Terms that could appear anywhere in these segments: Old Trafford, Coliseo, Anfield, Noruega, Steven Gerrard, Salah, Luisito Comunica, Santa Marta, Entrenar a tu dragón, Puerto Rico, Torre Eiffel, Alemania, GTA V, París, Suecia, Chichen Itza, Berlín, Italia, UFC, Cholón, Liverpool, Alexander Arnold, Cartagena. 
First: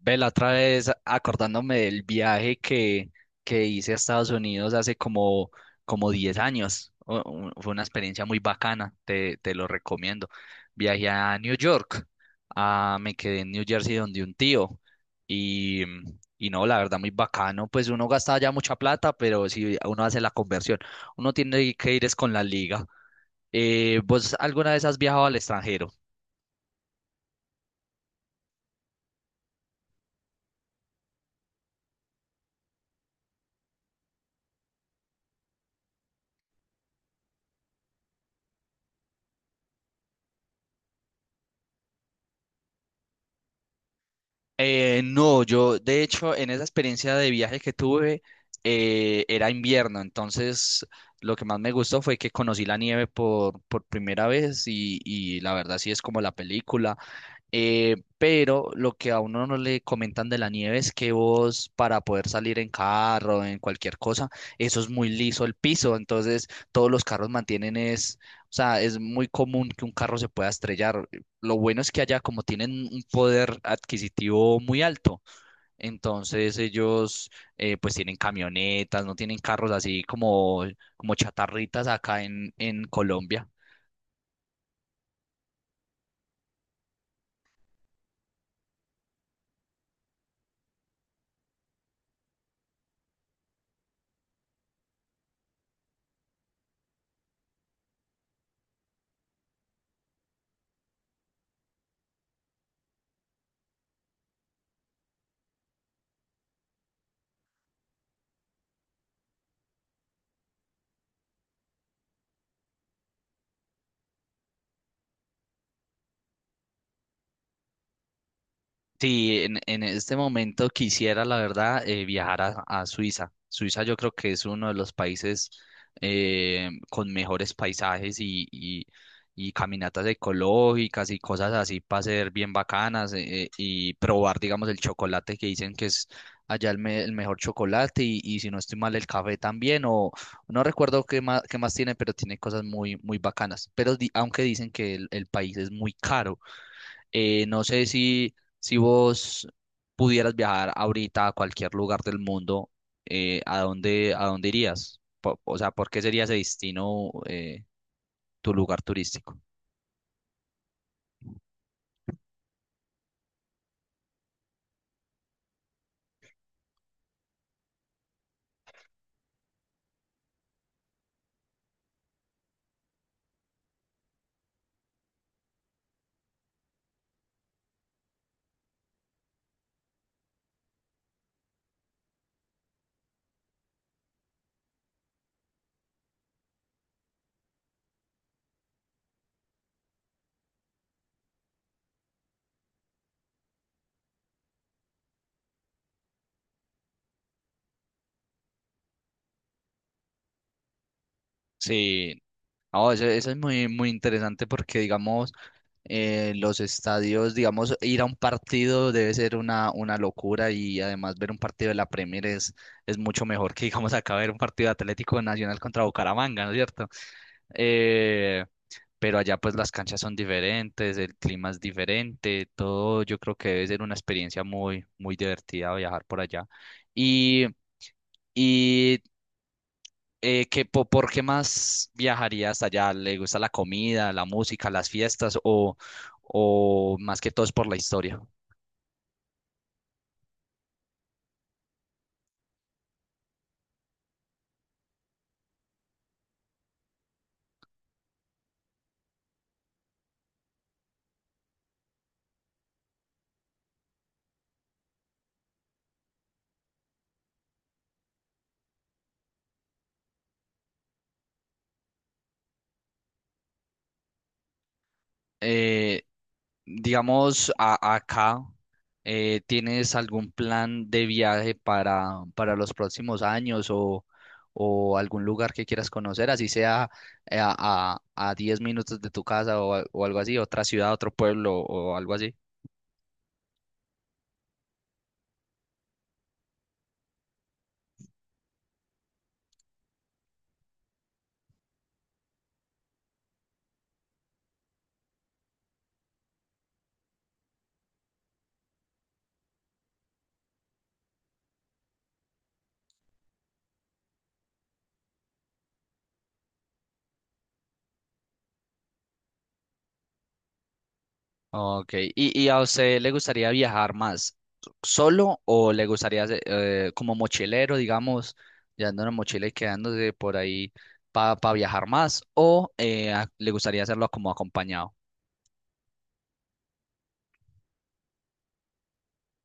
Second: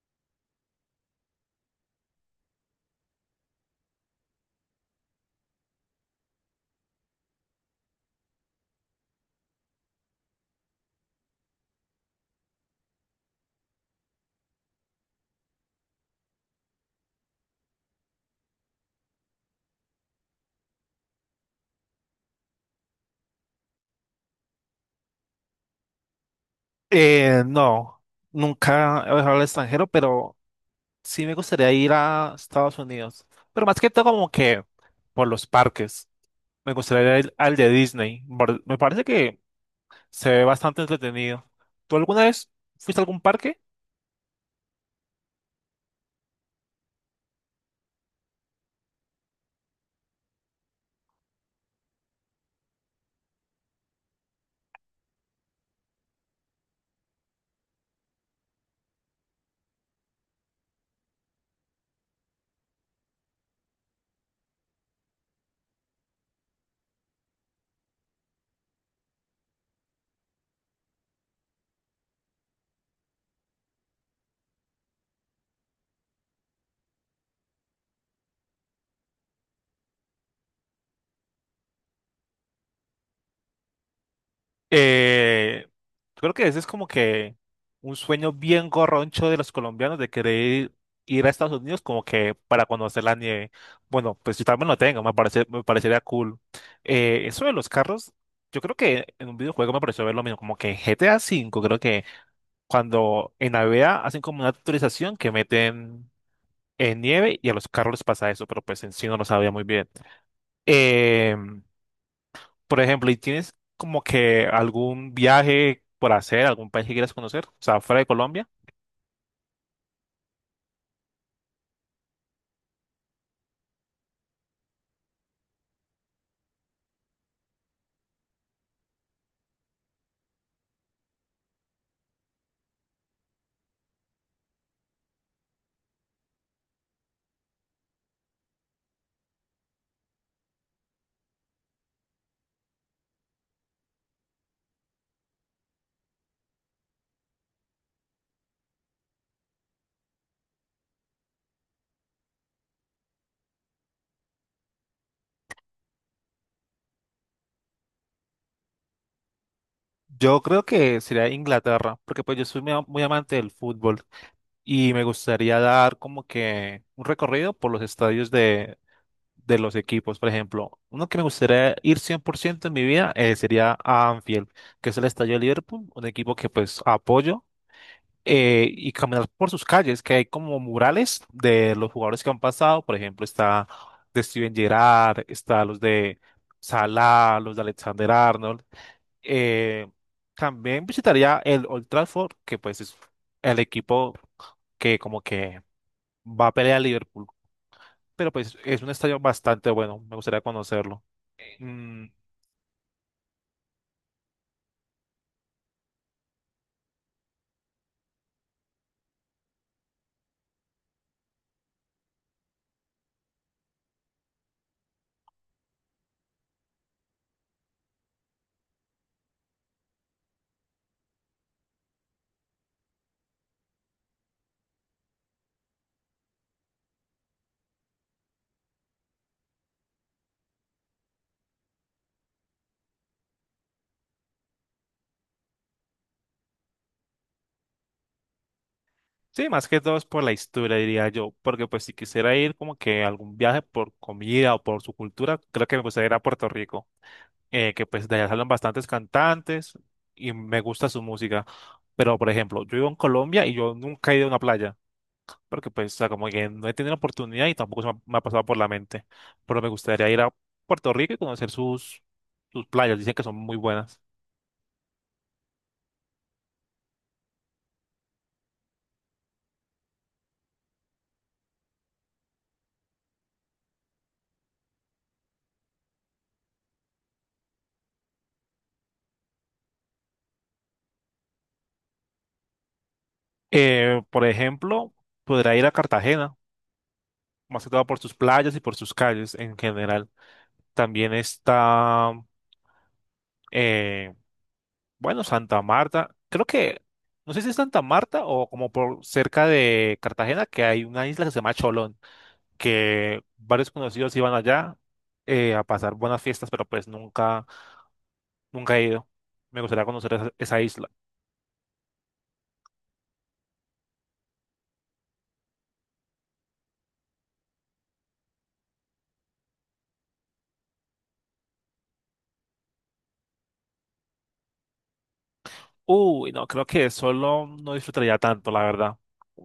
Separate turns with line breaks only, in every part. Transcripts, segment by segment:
Ve, la otra vez acordándome del viaje que hice a Estados Unidos hace como 10 años. Fue una experiencia muy bacana, te lo recomiendo. Viajé a New York, me quedé en New Jersey donde un tío y, y no, la verdad muy bacano. Pues uno gasta ya mucha plata, pero si uno hace la conversión, uno tiene que ir es con la liga. ¿Vos alguna vez has viajado al extranjero?
No, nunca he viajado al extranjero, pero sí me gustaría ir a Estados Unidos. Pero más que todo como que por los parques. Me gustaría ir al de Disney. Me parece que se ve bastante entretenido. ¿Tú alguna vez fuiste a algún parque?
No, yo de hecho en esa experiencia de viaje que tuve era invierno, entonces lo que más me gustó fue que conocí la nieve por primera vez y la verdad sí es como la película. Pero lo que a uno no le comentan de la nieve es que vos, para poder salir en carro, en cualquier cosa, eso es muy liso el piso, entonces todos los carros mantienen es, o sea, es muy común que un carro se pueda estrellar. Lo bueno es que allá, como tienen un poder adquisitivo muy alto, entonces ellos, pues, tienen camionetas, no tienen carros así como chatarritas acá en Colombia.
Eh, Creo que ese es como que un sueño bien gorroncho de los colombianos de querer ir a Estados Unidos como que para conocer la nieve. Bueno, pues yo también lo tengo, me parece, me parecería cool. Eso de los carros, yo creo que en un videojuego me pareció ver lo mismo, como que GTA V, creo que cuando en AVEA hacen como una actualización que meten en nieve y a los carros les pasa eso, pero pues en sí no lo sabía muy bien. Em, por ejemplo, ¿y tienes como que algún viaje por hacer, algún país que quieras conocer? O sea, fuera de Colombia.
Sí, en este momento quisiera, la verdad, viajar a Suiza. Suiza yo creo que es uno de los países con mejores paisajes y caminatas ecológicas y cosas así para ser bien bacanas, y probar, digamos, el chocolate que dicen que es allá el mejor chocolate y si no estoy mal el café también, o no recuerdo qué más, tiene, pero tiene cosas muy, muy bacanas. Aunque dicen que el país es muy caro. No sé si, vos pudieras viajar ahorita a cualquier lugar del mundo, ¿a dónde irías? O sea, ¿por qué sería ese destino? ¿Tu lugar turístico?
Yo creo que sería Inglaterra, porque pues yo soy muy, muy amante del fútbol y me gustaría dar como que un recorrido por los estadios de los equipos. Por ejemplo, uno que me gustaría ir 100% en mi vida, sería a Anfield, que es el estadio de Liverpool, un equipo que pues apoyo, y caminar por sus calles, que hay como murales de los jugadores que han pasado. Por ejemplo, está de Steven Gerrard, está los de Salah, los de Alexander Arnold. Eh, También visitaría el Old Trafford, que pues es el equipo que como que va a pelear a Liverpool. Pero pues es un estadio bastante bueno, me gustaría conocerlo. Mm,
Sí, no, eso, es muy, muy interesante porque, digamos, los estadios, digamos, ir a un partido debe ser una locura, y además ver un partido de la Premier es mucho mejor que, digamos, acá ver un partido de Atlético Nacional contra Bucaramanga, ¿no es cierto? Eh, pero allá, pues, las canchas son diferentes, el clima es diferente, todo, yo creo que debe ser una experiencia muy, muy divertida viajar por allá. Y, y qué más viajaría hasta allá? ¿Le gusta la comida, la música, las fiestas, o, más que todo es por la historia?
sí, más que todo es por la historia, diría yo, porque pues si quisiera ir como que a algún viaje por comida o por su cultura, creo que me gustaría ir a Puerto Rico. Que pues de allá salen bastantes cantantes y me gusta su música. Pero, por ejemplo, yo vivo en Colombia y yo nunca he ido a una playa, porque pues, o sea, como que no he tenido la oportunidad y tampoco se me ha pasado por la mente. Pero me gustaría ir a Puerto Rico y conocer sus playas, dicen que son muy buenas.
Eh, digamos, acá, ¿tienes algún plan de viaje para, los próximos años, o algún lugar que quieras conocer, así sea, eh, a, a, a 10 minutos de tu casa, o algo así, otra ciudad, otro pueblo o algo así?
Por ejemplo, podría ir a Cartagena, más que todo por sus playas y por sus calles en general. También está... eh, bueno, Santa Marta, creo que, no sé si es Santa Marta o como por cerca de Cartagena, que hay una isla que se llama Cholón, que varios conocidos iban allá, a pasar buenas fiestas, pero pues nunca, nunca he ido. Me gustaría conocer esa, esa isla.
Ok, ¿Y a usted le gustaría viajar más solo, o le gustaría, como mochilero, digamos, llevando una mochila y quedándose por ahí para viajar más, o le gustaría hacerlo como acompañado?
Uy, no, creo que solo no disfrutaría tanto, la verdad.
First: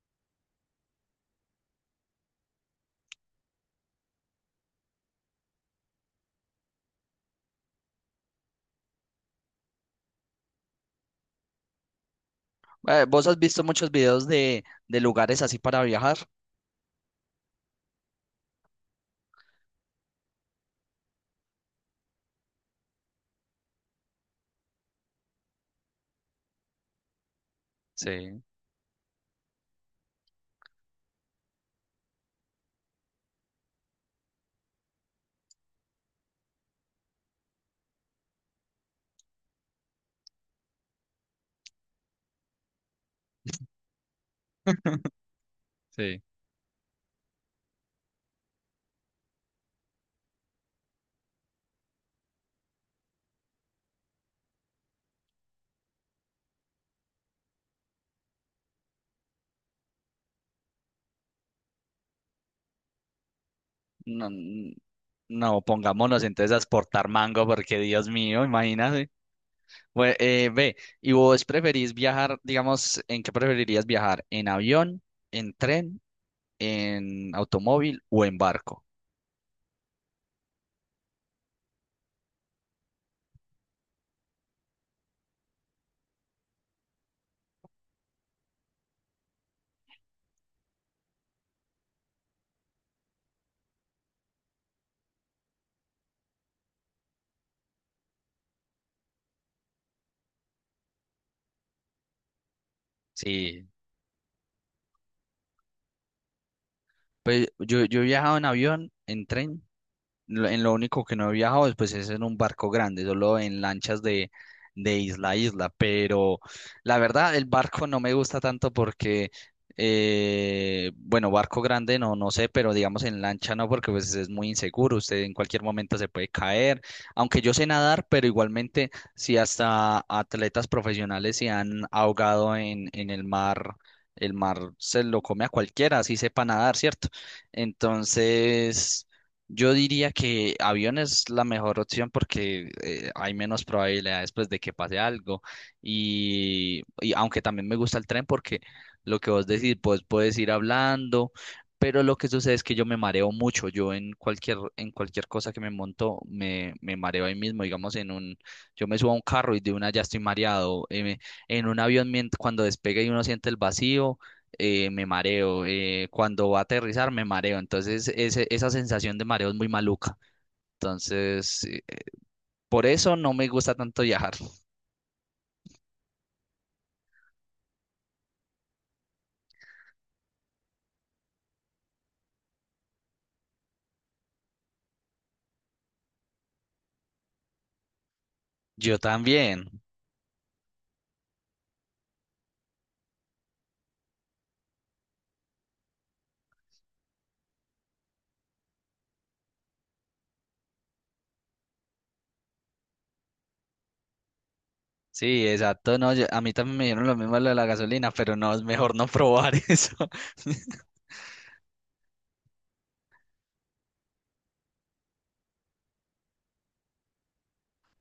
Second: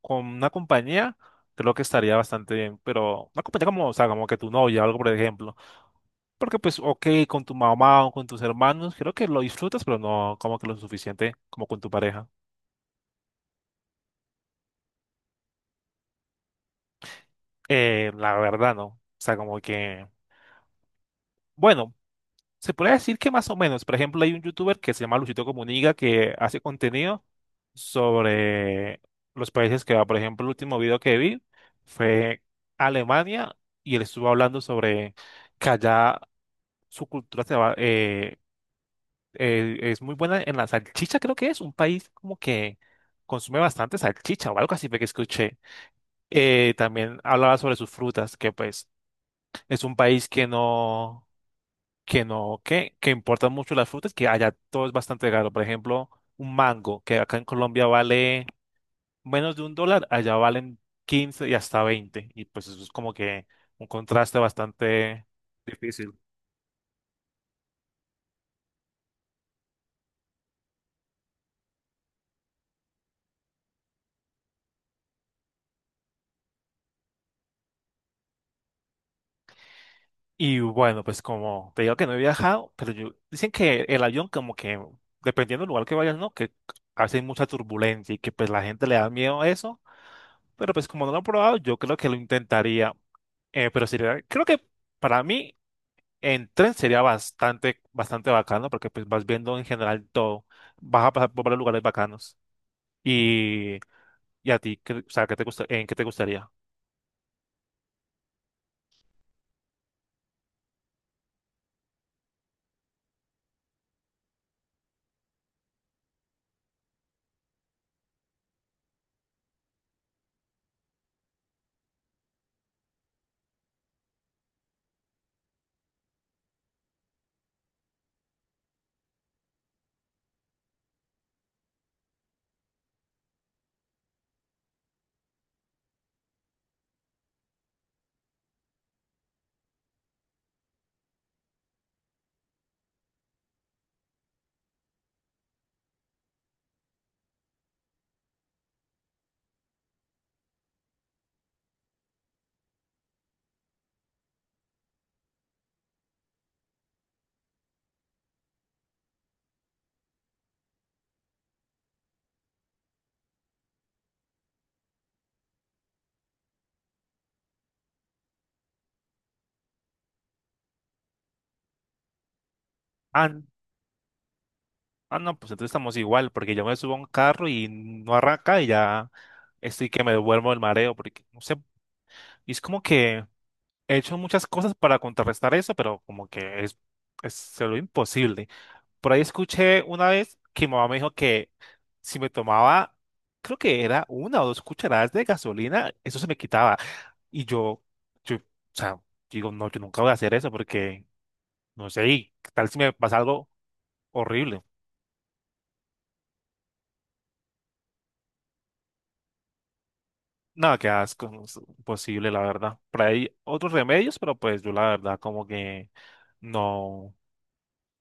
Con una compañía, creo que estaría bastante bien, pero una compañía como, o sea, como que tu novia o algo, por ejemplo. Porque pues, ok, con tu mamá o con tus hermanos, creo que lo disfrutas, pero no como que lo suficiente como con tu pareja.
¿Vos has visto muchos videos de lugares así para viajar?
La verdad, no. O sea, como que, bueno, se puede decir que más o menos. Por ejemplo, hay un youtuber que se llama Luisito Comunica que hace contenido
Sí,
sobre los países que va. Por ejemplo, el último video que vi fue Alemania y él estuvo hablando sobre que allá su cultura se va, es muy buena en la salchicha, creo que es un país como que consume bastante salchicha o algo así fue que escuché.
sí.
También hablaba sobre sus frutas, que pues es un país que no, que no, que importan mucho las frutas, que allá todo es bastante caro. Por ejemplo, un mango, que acá en Colombia vale menos de un dólar, allá valen 15 y hasta 20. Y pues eso es como que un
No,
contraste
n-
bastante.
no, pongámonos entonces a exportar mango, porque Dios mío, imagínate. Bueno, ve, ¿y vos preferís viajar, digamos, en qué preferirías viajar? ¿En avión, en tren, en automóvil o en barco?
Y bueno, pues como te digo que no he viajado, pero yo, dicen que el avión como que, dependiendo del lugar que vayas, ¿no? Que a veces hay mucha turbulencia y que pues la gente le da miedo a eso, pero pues como no lo he probado, yo creo que lo intentaría. Pero sería, creo que para mí en tren sería bastante, bastante bacano porque pues vas viendo en general todo, vas a pasar por varios lugares bacanos.
Sí,
Y, y a ti, ¿qué- o sea, ¿qué te gusta, en qué te gustaría?
pues yo he viajado en avión, en tren. En lo único que no he viajado después es en un barco grande, solo en lanchas de isla a isla. Pero la verdad, el barco no me gusta tanto porque, bueno, barco grande no, no sé, pero digamos en lancha no, porque pues es muy inseguro. Usted en cualquier momento se puede caer. Aunque yo sé nadar, pero igualmente, si hasta atletas profesionales se han ahogado en el mar. El mar se lo come a cualquiera, así sepa nadar, ¿cierto? Entonces, yo diría que avión es la mejor opción, porque hay menos probabilidades, pues, de que pase algo. Y aunque también me gusta el tren porque, lo que vos decís, pues puedes ir hablando. Pero lo que sucede es que yo me mareo mucho. Yo en cualquier cosa que me monto, me mareo ahí mismo. Digamos, yo me subo a un carro y de una ya estoy mareado. En un avión, cuando despega y uno siente el vacío, me mareo. Cuando va a aterrizar, me mareo. Entonces, esa sensación de mareo es muy maluca. Entonces, por eso no me gusta tanto viajar.
Ah, no, pues entonces estamos igual, porque yo me subo a un carro y no arranca y ya estoy que me duermo el mareo, porque no sé, y es como que he hecho muchas cosas para contrarrestar eso, pero como que es se lo imposible.
Yo
Por ahí
también.
escuché una vez que mi mamá me dijo que si me tomaba, creo que era una o dos cucharadas de gasolina, eso se me quitaba. Y o sea, digo, no, yo nunca voy a hacer eso porque, no sé, y ¿qué tal si me pasa algo horrible?
Sí, exacto. No, a mí también me dieron lo mismo, lo de la gasolina, pero no, es mejor no probar eso.
No, qué asco, no es posible, la verdad. Por ahí hay otros remedios, pero pues yo la verdad como que no,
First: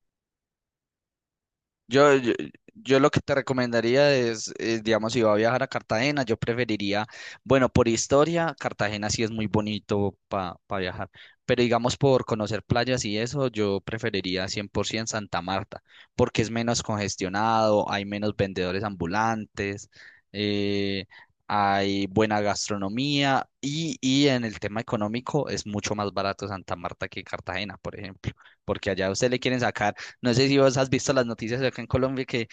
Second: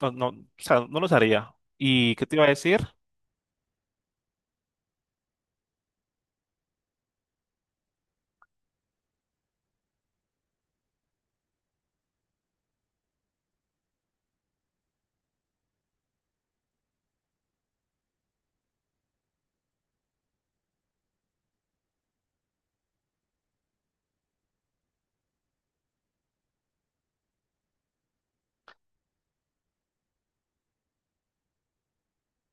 no, no, o sea, no los haría.
Yo,
¿Y qué
yo,
te iba a decir?
yo lo que te recomendaría es, digamos, si va a viajar a Cartagena, yo preferiría, bueno, por historia, Cartagena sí es muy bonito para viajar, pero digamos por conocer playas y eso, yo preferiría 100% Santa Marta, porque es menos congestionado, hay menos vendedores ambulantes, eh, hay buena gastronomía, y en el tema económico es mucho más barato Santa Marta que Cartagena, por ejemplo, porque allá a usted le quieren sacar. No sé si vos has visto las noticias de acá en Colombia que,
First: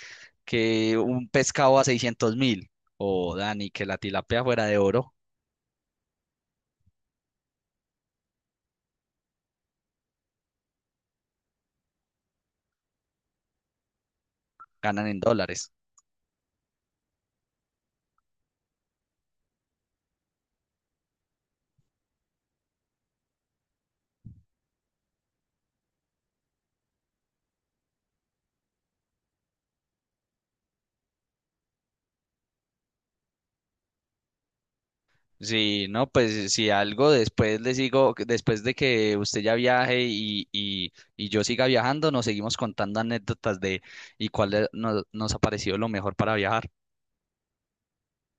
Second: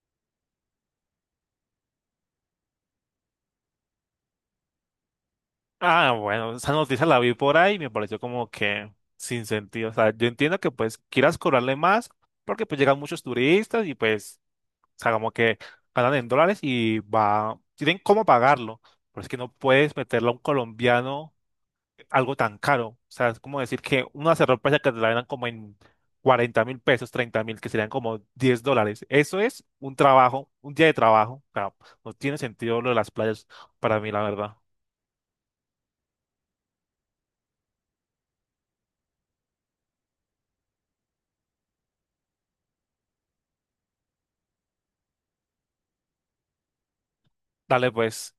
que un pescado a 600.000, o Dani, que la tilapia fuera de oro.
Ah, bueno, esa noticia la vi por ahí y me pareció como que sin sentido. O sea, yo entiendo que pues quieras cobrarle más porque pues llegan muchos turistas y pues, o
Ganan
sea,
en
como que
dólares.
ganan en dólares y va, tienen cómo pagarlo. Pero es que no puedes meterle a un colombiano algo tan caro. O sea, es como decir que una ropa que te la dan como en 40.000 pesos, 30.000, que serían como 10 dólares. Eso es un trabajo, un día de trabajo. O sea, no tiene sentido lo de las playas para mí, la verdad.
Sí, no, pues, si algo, después les digo, que después de que usted ya viaje y yo siga viajando, nos seguimos contando anécdotas de y cuál nos ha parecido lo mejor para viajar.
Dale, pues.